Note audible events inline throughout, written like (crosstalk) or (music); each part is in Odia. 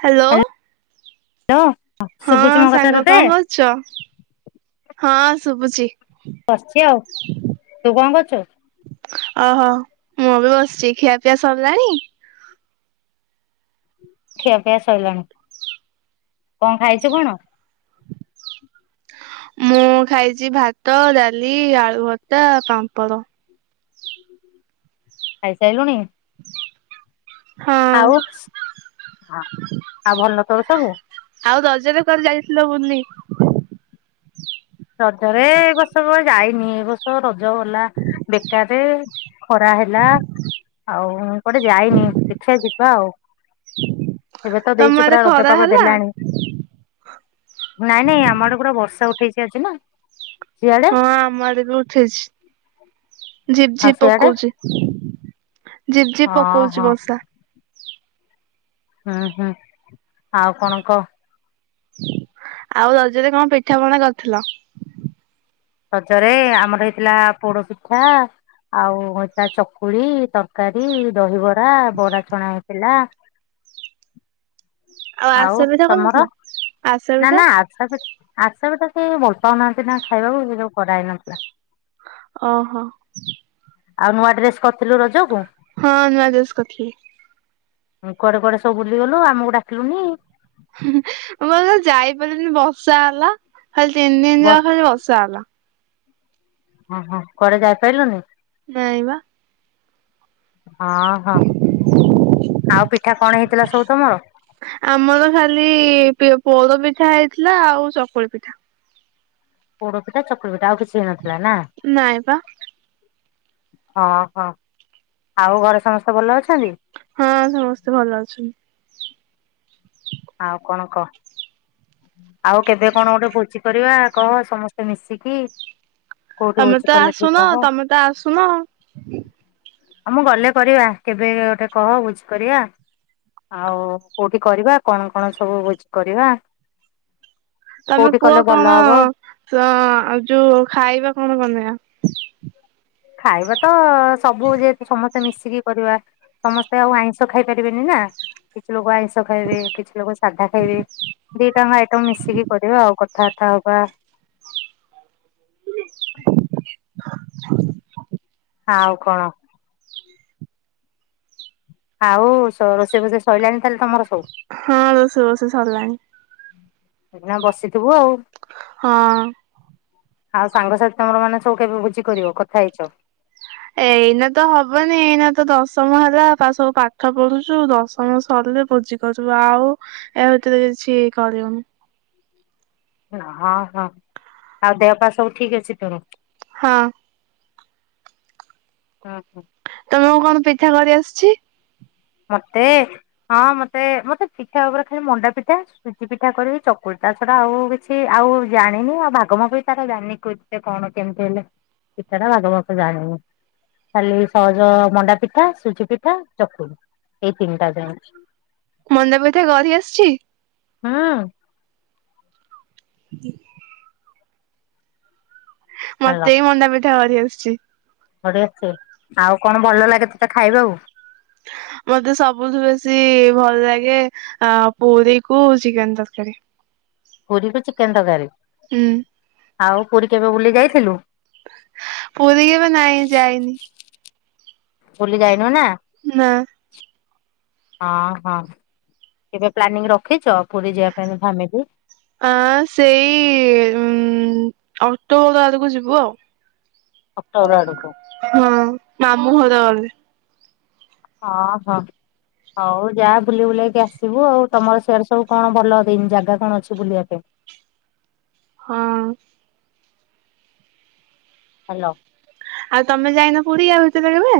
ହାଲୋ। ହାଲୋ ସୁୁଭୁଚି ମୋ କଥା ତତେ ଚ ହଁ ଶୁଭୁଚି। ବସଚି ଆଉ ତୁ କଣ କରୁଚୁ? ଓହୋ ମୁଁ ବି ବସଚି ଖିଆପିଆ ସରିଲାଣି ଖିଆପିଆ ସଇଲାଣି, କଣ ଖାଇଛ କଣ? ମୁଁ ଖାଇଛି ଭାତ, ଡାଲି, ଆଳୁ ଭତା, ପାମ୍ପଡ଼। ଖାଇସାଇଲୁଣି? ହଁ ଆଉ ଆ, ଆଉ ଭଲ ତୋର ସବୁ? ଆଉ ରଜରେ କୁଆଡେ ଯାଇଥିଲ ବୁଲି? ରଜରେ ଏ ବର୍ଷ କୁଆ ଯାଇନି, ଏ ବର୍ଷ ରଜ ଗଲା ବେକାରରେ। ଖରା ହେଲା ଆଉ କୁଆଡେ ଯାଇନି, ଦେଖିଆ ଯିବା ଆଉ। ଏବେ ତ ତମ ଦେଇଛି ଆଡେ ପୁରା ଖରା ରଜପାଗ ହେଲା? ଦେଲାଣି। ନାଇଁ ନାଇଁ ଆମ ଆଡେ ପୁରା ବର୍ଷା ଉଠେଇଛି ଆଜି ନା। ସିଆଡେ ହଁ ଆମ ଆଡେ ବି ଉଠେଇଛି, ଝିପ୍ ଆଉ ଝିପ୍ ସିଆଡେ ପକଉଛି। ଝିପ୍ ଝିପ୍ ହଁ ପକଉଛିି ହଁ ବର୍ଷା। ହୁଁ, ହୁଁ ଆଉ କଣ କହ? ଆଉ ରଜରେ କଣ ପିଠା ପଣା କରିଥିଲ? ରଜରେ ଆମର ହେଇଥିଲା ପୋଡପିଠା। ଆଉ ହେଇଥିଲା ଚକୁଳି, ତରକାରୀ, ଦହିବରା, ବରା ଛଣା ହେଇଥିଲା। ଆଉ ଆରିସା ପିଠା କରିନଥିଲ? ତୋମର? ଆରିସା ନା ପିଠା ନା ଆ ସାପି ଆରସା ପିଠା କି ଭଲ ପାଉନାହାନ୍ତି ନା ଖାଇବାକୁ ସେ (unintelligible) କରାହେଇନଥିଲା। ଓହୋ। ଆଉ ନୂଆ ଡ୍ରେସ୍ କରିଥିଲୁ ରଜକୁ? ହଁ ନୂଆ ଡ୍ରେସ୍ କରିଥିଲି। ଉଁ, କୁଆଡେ କୁଆଡେ ସବୁ ବୁଲିଗଲୁ ଆମକୁ ଡାକିଲୁନି? ମୁଁ ତ ଯାଇପାରିଲିନି ବର୍ଷା ହେଲା, ଖାଲି ତିନି ଦିନ ବ ଯାକ ଖାଲି ବର୍ଷା ହେଲା। ହଁ, ହଁ କୁଆଡେ ଯାଇପାଇଲୁନି? ନାଇଁ ବା। ଓ ହୋ। ଆଉ ପିଠା କଣ ହେଇଥିଲା ସବୁ ତୋମର। ଆମର ଖାଲି ପିଅ- ପୋଡପିଠା ହେଇଥିଲା ଆଉ ଚକୁଳି ପିଠା। ପୋଡପିଠା ଚକୁଳି ପିଠା ଆଉ କିଛି ହେଇ ନଥିଲା ନା? ନାଇଁ ବା ଓ ହୋ, ଆଉ ଘରେ ସମସ୍ତେ ଭଲ ଅଛନ୍ତି? ହଁ ସମସ୍ତେ ଭଲ ଅଛନ୍ତି। ଆଉ କଣ କହ? ଆଉ କେବେ କଣ ଗୋଟେ ଭୋଜି କରିବା କହ ସମସ୍ତେ ମିଶିକି? କୋଉଠି ତୋମେ ଭୋଜି ତ କଲେ ଆସୁନ, ଠିକ ହବ ତୋମେ ତ ଆସୁନ। ଆଉ ମୁଁ ଗଲେ କରିବା କେବେ ଗୋଟେ କହ ଭୁଜି କରିବା? ଆଉ କୋଉଠି କରିବା କଣ କଣ ସବୁ ଭୋଜି କରିବା? ତୋମେ କୋଉଠି କୁଅ କଲେ ଭଲ କଣ ହବ ଅ, ଯୋଉ ଖାଇବା କଣ ବନେଇବା? ଖାଇବା ତ ସବୁ ଯେହେତୁ ସମସ୍ ତେ ମିଶିକି କରିବା ସମସ୍ତେ ଆଉ ଆଇଁଷ ଖାଇ ପାରିବେନି ନା। କିଛି ଲୋକ ଆଇଁଷ ଷ ଖାଇବେ, କିଛି ଲୋକ ସାଧା ଖାଇବେ, ଦି ଟାଙ୍କ ଆଇଟମ ମିଶିକି କରିବା ଆଉ କଥାବାର୍ତ୍ତା ହବା। ଆଉ କଣ? ଆଉ ସ-ରୋଷେଇ ଫୋଷେଇ ସଇଲାଣିି ତାହେଲେ ତୋମର ସବୁ? ହଁ ରୋଷେଇବାସ ସରଲାଣି। ଇଖିଣା ବସିଥିବୁ ଆଉ? ହଁ। ଆଉ ସାଙ୍ଗସାଥି ତମର ମାନେ ସବ କେବେ ବୁଝି କରିବ କଥା ହେଇଚ। ଏଇନା ତ ହବନି ଏଇନା ତ ଦଶମ ହେଲା ବା ସବୁ ପାଠ ପଢୁଚୁ ଦଶମ ସରିଲେ ଭୋଜି। କରିବୁ ଆଉ ଏ ହିତରେ କିଛି କରିବୁନି। ହୁଁ ହଁ ହଁ ଆଉ ଦେହ ପା ସବୁ ଠିକ୍ ଅଛି ତୋର। ହଁ। ହଁ ହଁ। ତୁମକୁ କଣ ପିଠା କରି ଆସୁଚି। ମତେ ହଁ ମତେ ମତେ ପିଠ ଉପରେ ଖାଲି ମଣ୍ଡା ପିଠା ସୁଜି ପିଠା କରିବି ଚକୁଳି ତା ଛଡା ଆଉ କିଛି ଆଉ ଜାଣିନି ଆଉ ଭାଗମାପ ବି ତାର ଜାଣିନି। ସେ କଣ କେମିତି ହେଲେ ପଠା ଟା ଭାଗମାପ ଜାଣିନି। ଖାଲି ସହଜ ମଣ୍ଡା ପିଠା ସୁଜି ପିଠା ଚକୁଳି ଏଇ ତିନିଟା ଯାଣିଚି। ମୁଣ୍ଡା ପିଠା କରି ଆସୁଚି। ହଁ। ହ ଭଲ ମତେ ବି ମଣ୍ଡା ପିଠା କରି ଆସୁଚି। ପରି ଅଛି ଆଉ କଣ ଭଲ ଲାଗେ ତତେ ଖାଇବାକୁ। ମତେ ସବୁଥୁ ବେଶୀ ଭଲ ଲାଗେ ଆ ପୁରିକୁ ଚିକେନ୍ ତରକାରୀ। ପୁରୀକୁ ଚିକେନ୍ ତରକାରୀ। ହୁଁ। ଆଉ ପୁରୀ କେବେ ବୁଲି ଯାଇଥିଲୁ। ପୁରି କି ବେ ନାଇଁ ଯାଇନି। ବୁଲି ଜାଇନୋଉ ନା। ନା। ହଁ ହଁ। କେବେ ପ୍ଲାନିଂ ରଖିଚ ପୁରୀ ଯିବା ପାଇଁ ଫାମିଲି। ଆଁ ସେଇ ଉଁ ଅକ୍ଟୋବ ଆଡକୁ ଯିବୁ ଆଉ। ଅକ୍ଟୋବର ଆଡକୁ। ହଁ ମାମୁଁ ଘର ଗଲେ। ହଁ ହଁ ହଉ ଯା ବୁଲି ବୁଲାକି ଆସିବୁ ଆଉ। ତମର ସେଆଡେ ସବୁ କଣ ଦି ଭଲ ଜାଗା କଣ ଅଛି ବୁଲିବା ପାଇଁ। ହଁ। ହ୍ୟାଲୋ। ଆଉ ତମେ ଯାଇନ ପୁରୀ ୟା ଭିତରେ କେବେ?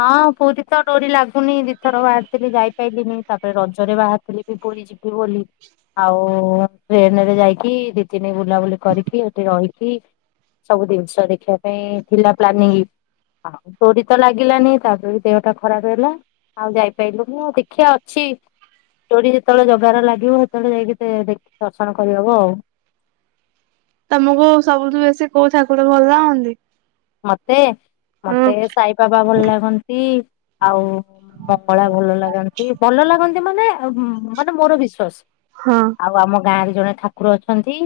ହଁ ପୁରୀ ତ ଡୋରି ଲାଗୁନି ଦିଥର ବାହାରିଥିଲି ଯାଇପାରଲିିନି ତାପରେ ରଜରେ ବାହାରିଥିଲି ବି ପୁରୀ ଯିବି ବୋଲି। ଆଉ ଟ୍ରେନରେ ଯାଇକି ଦି ତିନି ବୁଲାବୁଲି କରିକି ସେଠି ରହିକି ସବୁ ଜିନିଷ ଦେଖିବା ପାଇଁ ଥିଲା ପ୍ଲାନିଂ ଆଉ ତୋରି ତ ଲାଗ ଲାନି ତାପରେ ଦେହଟା ଖରାପ ହେଲା ଆଉ ଯାଇପାଇଲୁନି ଦେଖିଆ ଅଛି ଚୋଡି ଯେତେବେଳେ ଜଗାରେ ଲାଗିବ ହେତେବେଳେ ଯାଇକି ଦେ ଦେଖି ଦର୍ଶନ କରିହବ ଆଉ। ତମକୁ ସବୁଠୁ ବେଶୀ କୋଉ ଠାକୁର ଭଲ ଲାଗନ୍ତି। ମତେ ହଁ ମତେ ସାଇବାବା ଭଲ ଲାଗନ୍ତି ଆଉ ମଙ୍ଗଳା ଭଲ ଲାଗନ୍ତି ଭଲ ଲାଗନ୍ତି ମାନେ ମାନେ ମୋର ବିଶ୍ଵାସ। ହଁ। ଆଉ ଆମ ଗାଁରେ ଜଣେ ଠାକୁର ଅଛନ୍ତି।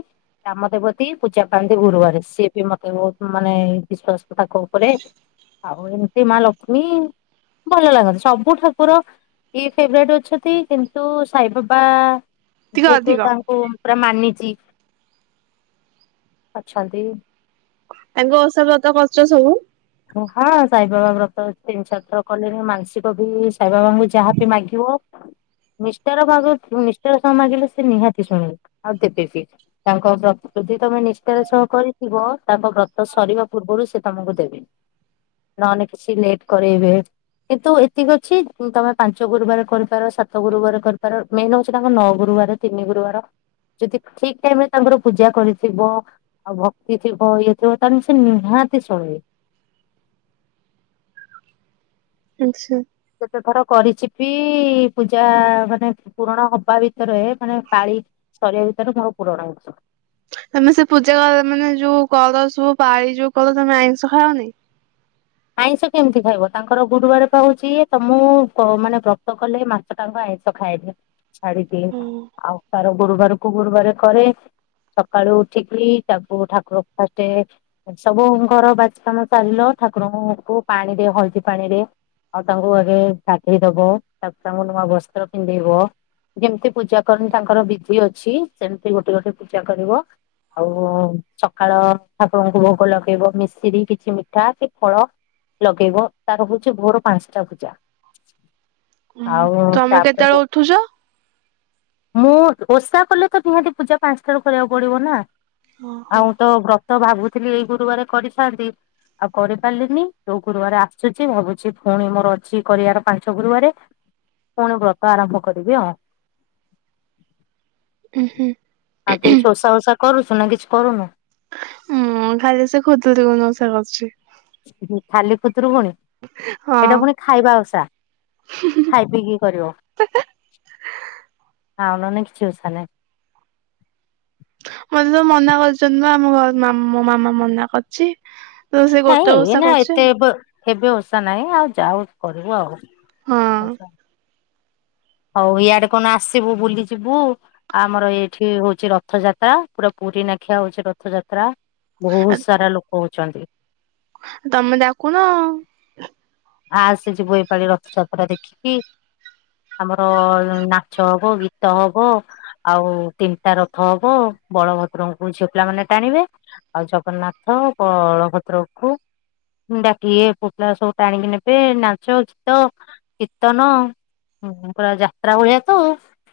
ଗ୍ରାମ ଦେବତୀ ପୂଜା ପାଆନ୍ତି ଗୁରୁବାରେ ସିଏ ବି ମତେ ବହୁତ ମାନେ ବିଶ୍ଵାସ ତ ତାଙ୍କ ଉପରେ ଆଉ ଏମିତି ମା ଲକ୍ଷ୍ମୀ ଭଲ ଲାଗନ୍ତିଟ ସବୁ ଠାକୁର ଇଏ ଫେବରେଟ୍ ଅଛନ୍ତି କିନ୍ତୁ ସାଇବାବା ଟିକେ ଯେହେତୁ ଅଧିକ। ତାଙ୍କୁ ପୁରା ମାନିଚି ଅଛନ୍ତି ତାଙ୍କ ଓଷା ବ୍ରତ କରୁଚ ସବୁ ହଁ ସାଇ ବାବା ବ୍ରତ ଅ ତିନି ଚାରଥର କଲିଣି ମାନ ସିକ ବି ସାଇବାବାଙ୍କୁ ଯାହାବି ମାଗିବ ନିଷ୍ଠାର ଭାବେ ନିଷ୍ଠାର ସହ ମାଗିଲେ ସେ ନିହାତି ଶୁଣିବେ ଆଉ ଦେବେ ବି। ତାଙ୍କ ବ୍ରତ ଯୃଦି ତମେ ନିଷ୍ଠାର ସହ କରିଥିବ ତାଙ୍କ ବ୍ରତ ସରିବା ପୂର୍ବରୁ ସେ ତମକୁ ଦେବେ। ନହେଲେ କିଛି ଲେଟ୍ କରଇବେ। କିନ୍ତୁ ଏତିକି ଅଛି ତମେ ପାଞ୍ଚ ଗୁରୁବାର କରିପାର ସାତ ଗୁରୁବାର କରିପାର ମେନ୍ ହଉଛି ତାଙ୍କ ନଅ ଗୁରୁବାର ତିନି ଗୁରୁବାର ଯଦି ଠିକ୍ ଟାଇମ ରେ ତାଙ୍କର ପୂଜା କରିଥିବ ଆଉ ଭକ୍ତି ଥିବ ଇଏ ଥିବ ତାଲେ ସେ ନିହାତି ଶୁଣିବେ। ଆଚ୍ ଛା କେତେ ଥର କରିଛି ବି ପୂଜା (unintelligible) ନେ ପୂରଣ ହବା ଭିତରେ ମାନେ ପାଳି ସରିବା ଭିତରେ ମର ପୂରଣ ହେଇଚି। ତମେ ସେ ପୂଜା ମାନେ ଯୋଉ କର ସୁ ପାଳି ଯୋଉ କଲ ତମେ ଆଇଁଷ ଖାଅନି? ଆଇଁଷ କେମିତି ଖାଇବ? ତାଙ୍କର ଗୁରୁବାର ପାଉଛି ତମକୁ କ ମାନେ ବ୍ରତ କଲେ ମା ତାଙ୍କ ବା ଆଇଁଷ ଖାଇଦି ଛାଡିଦିଏ ହଁ ଆଉ ତାର ଗୁରୁବାରକୁ ଗୁରୁବାର କରେ ସକାଳୁ ଉଠିକି ତାକୁ ଠାକୁର ଫାଷ୍ଟେ ସବୁ ଘର ବାଚ କାମ ଚାଲିଲ ଠାକୁରଙ୍କୁ ପାଣିରେ ହଲଦୀ ପାଣିରେ ଆଉ ତାଙ୍କୁ ଆଗେ ଗାଦେଇ ଦବ ତାପ ତାଙ୍କୁ ନୂଆ ବସ୍ତ୍ର ପିନ୍ଧେଇବ ଯେମିତି ପୂଜା କରନି ତାଙ୍କର ବିଧି ଅଛି ସେମିତି ଗୋଟେ ଗୋଟେ ପୂଜା କରିବ ଆଉ ସକାଳ ଠାକୁରଙ୍କୁ ଭୋଗ ଲଗେଇବ ମିଶିରି କିଛି ମିଠା କି ଫଳ ଲଗେଇବ, ତାର ହଉଛି ଭୋର ପାଞ୍ଚଟା ପୂଜା। ଆଉ ତମେ ତା ପରେ କେତେବେଳେ ରୁ ଉଠୁଛ? ମୁଁ ଓଷା କଲେ ତ ନିହାତି ପୂଜା ପାଞ୍ଚଟାରୁ କରିବାକୁ ପଡିବ ନା? ଆଉ ତ ବ୍ରତ ଭାବୁଥିଲି ଏଇ ଗୁରୁବାରେ କରିଥାନ୍ତି ଆଉ କରିପାରିଲିନି, ଯୋଉ ଗୁରୁବରେ ଆସୁଛି ଭାବୁଛି ଫୁଣି ମୋର ଅଛି କରିବାର ପାଞ୍ଚ ଗୁରୁବାରେ ପୁଣି ବ୍ରତ ଆରମ୍ଭ କରିବି ଆଉ ଉ ହୁଁ ଆଉ ତୁଇ ଚୁସା ଫସା କରୁଛୁ ନା କିଛି କରୁନୁ? ମୁଁ ଖାଲି ସେ ଖୁଦୁରୁକୁଣୀ ଓଷା କରୁଚି। ହୁଁ ଖାଲି ଖୁଦୁରୁକୁଣୀ! ଏଇଟା ହଁ। ପୁଣି ଖାଇବା ଓଷା, ଖାଇ ପିଇକି କରିବ। ଆଉ ନହେଲେ ନାଇଁ କିଛି ଓଷା ନାଇ ମତେ ବ ମନା କରିଛନ୍ତି ଆମ ଘ ମୋ ମାମା ମନା କରଚି, ନାଇଁ ନା ଏତେ ବ ଏବେ ଓଷା ନାହିଁ ଆଉ ଯାଉ କରିବୁ ଆଉ ଆଉ ଓଷା ହଉ ଇଆଡେ କଣ ଆସିବୁ ବୁଲିଯିବୁ ଆମର ଏଇଠି ହଉଛି ରଥଯାତ୍ରା। ପୁରା ପୁରୀ ନାଖିଆ ହଉଛି ରଥଯାତ୍ରା। ବହୁତ ହଁ ସାରା ଲୋକ ହଉଛନ୍ତି। ତମେ ଡାକୁନ ଆଉ ଆସେ ଯିବୁ ଏପାଳି ରଥଯାତ୍ରା ଦେଖିକି, ଆମର ନାଚ ହବ, ଗୀତ ହବ ଆଉ ତିନିଟା ରଥ ହବ, ବଳଭଦ୍ରଙ୍କୁ ଝିଅ ପିଲାମାନେ ଟାଣିବେ। ଆଉ ଜଗନ୍ନାଥ, ବଳଭଦ୍ରକୁ ଡାକିଲେ ପୁଅ ପିଲା ସବୁ ଟାଣିକି ନେବେ, ନାଚ, ଗୀତ, କୀର୍ତ୍ତନ ହୁଁ ପୁରା ଯାତ୍ରା ଭଳିଆ ତ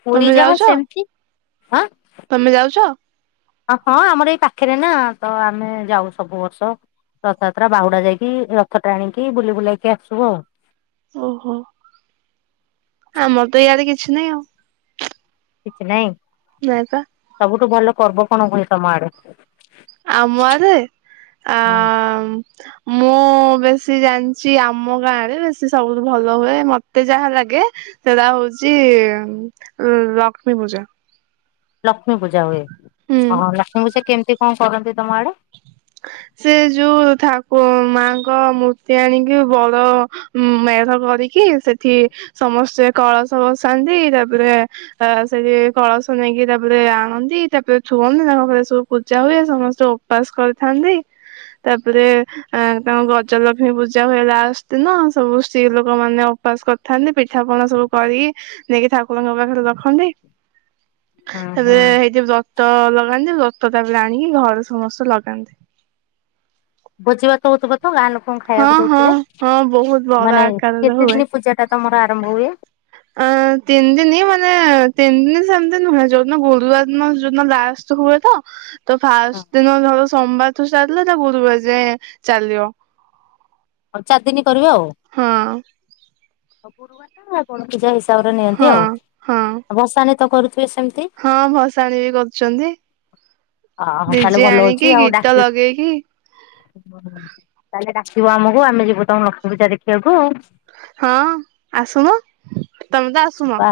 ପୁରୀ ତମେ ଯାହା ଯାଉଛ ସେମିତି, ଆଁ ତମେ ଯାଉଛ? ହଁ ଆମର ଏଇ ପାଖରେ ନା ତ ଆମେ ଯାଉ ସବୁ ବର୍ଷ। ରଥଯାତ୍ରା ବାହୁଡା ଯାଇକି ରଥ ଟାଣିକି ବୁଲି ବୁଲାକି ଆସୁ ଆଉ। ଓହୋ ଆମର ତ ଇଆଡେ କିଛି ନାହିଁ ଆଉ। କିଛି ନାଇଁ। ନାଇଁ ବା। ସବୁଠୁ ଭଲ ପର୍ବ କଣ ହୁଏ ତମ ଆଡେ? ଆମ ଆଡ଼େ, ହୁଁ ଆଁ (inaudible) ମୁଁ ବେଶୀ ଜାଣିଛି ଆମ ଗାଁରେ ବେଶୀ ସବୁଠୁ ଭଲ ହୁଏ ମତେ ଯାହା ଲାଗେ, ସେଟା ହଉଛି ଲକ୍ଷ୍ମୀ ପୂଜା। ଲକ୍ଷ୍ମୀ ପୂଜା ହୁଏ, ହୁଁ ହଁ ଲକ୍ଷ୍ମୀ ପୂଜା କେମିତି କଣ କରନ୍ତି ତମ ଆଡେ? ସେ ଯୋଉ ଠାକୁ ମାଙ୍କ ମୂର୍ତ୍ତି ଆଣିକି ବଡ ଉଁ ମେଢ଼ କରିକି ସେଠି ସମସ୍ତେ କଳସ ବସାନ୍ତି, ତାପରେ ଅ ସେଠି କଳସ ନେଇକି ତାପରେ ଆଣନ୍ତି ତାପରେ ଥୁଅନ୍ତି, ତାପରେ ସବୁ ପୂଜା ହୁଏ, ସମସ୍ତେ ଉପାସ କରିଥାନ୍ତି। ତାପରେ ତାଙ୍କ ଗଜଲକ୍ଷ୍ମୀ ପୂଜା ହୁଏ ଲାଷ୍ଟ ଦିନ ସବୁ ସ୍ତ୍ରୀ ଲୋକ ମାନେ ଉପବାସ କରିଥାନ୍ତି ପିଠା ପଣା ସବୁ କରିକି ନେଇକି ଠାକୁରଙ୍କ ପାଖରେ ରଖନ୍ତି। ହୁଁ ହୁଁ ତାପରେ ସେଇଠି ବ୍ରତ ଲଗାନ୍ତି ବ୍ରତ ତାପରେ ଆଣିକି ଘରେ ସମସ୍ତେ ଲଗାନ୍ତି। ଭୋଜି ଭାତ ହଉଥିବ ତ ଗାଁ ଲୋକ କଣ ହଁ ଖାଇବାକୁ ହଁ ଦଉଥିବେ, ହଁ ବହୁତ ବଡ ମାନେ ଆକାରରେ କେତେ ହୁଏ ଦିନ ପୂଜାଟା ତମର ଆରମ୍ଭ ହୁଏ? ଅ ତିନି ଦିନି ମାନେ ତିନି ଦିନ ସେମତି ନୁହେଁ ଯୋଉଦିନ ଗୁରୁବାର ଦିନ ଯଉଦିନ ଲାଷ୍ଟ ହୁଏ ତ ତ ଫାଷ୍ଟ ଦିନ ଧର ସୋମବାରଠୁ ଷ୍ଟାର୍ଟ ହେଲେ ଏଟା ଗୁରୁବାର ଯାଏ ଚାଲିବ। ହଁ ଚାରି ଦିନ କରିବେ ଆଉ। ହଁ ଗୁରୁବାରଟା ବଡ଼ ପୂଜା ହିସାବରେ ହଁ ନିଅନ୍ତି ଆଉ। ହଁ ଭସାଣି ତ କରୁଥିବେ ସେମିତି। ହଁ ଭସାଣି ବି କରୁଛନ୍ତି, ଓହୋ ତାହେଲେ ଡିଜେ ଆଣିକି ଗୀତ ଲଗେଇକି, ହୁଁ ତାହେଲେ ଡାକିବ ଆମକୁ ଆମେ ଯିବୁ ତମ ଲକ୍ଷ୍ମୀ ପୂଜା ଦେଖିବାକୁ ଆଉ। ହଁ ଆସୁନ। ତମେ ତ ଆସୁନ ଯିବା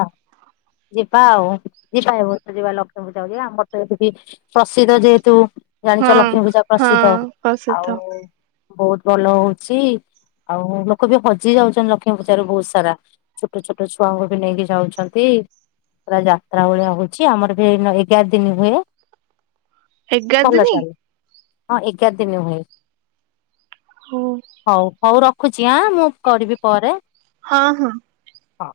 ଯିବା ଆଉ ଯିବା ଏବ ତ ଯିବା ଲକ୍ଷ୍ମୀପୂଜା ଯିବା ଆମର ତ ଏତିକି ପ୍ରସିଦ୍ଧ ଯେହେତୁ। ହଁ ଜାଣିଛ ଲକ୍ଷ୍ମୀ ପୂଜା ହଁ ପ୍ରସିଦ୍ଧ ପ୍ରସିଦ୍ଧ ଆଉ ବହୁତ ଭଲ ହଉଛି। ଆଉ ଲୋକ ବି ହଜି ଯାଉଛନ୍ତି ଲକ୍ଷ୍ମୀ ପୂଜାରେ ବହୁତ ସାରା ଛୋଟ ଛୋଟ ଛୁଆଙ୍କୁ ବି ନେଇକି ଯାଉଛନ୍ତି। ପୁରା ଯାତ୍ରା ଭଳିଆ ହଉଛି ଆମର ବି ଏଇନା ଏଗାର ଦିନ ହୁଏ। ଏଗାର ଭଲ ଦିନି ଚାଲେ ହଁ ଏଗାର ଦିନ ହୁଏ। ହଁ ହଉ ହଉ ରଖୁଛି ଆଁ ମୁଁ କରିବି ପରେ। ହଁ ହଁ। ହଉ।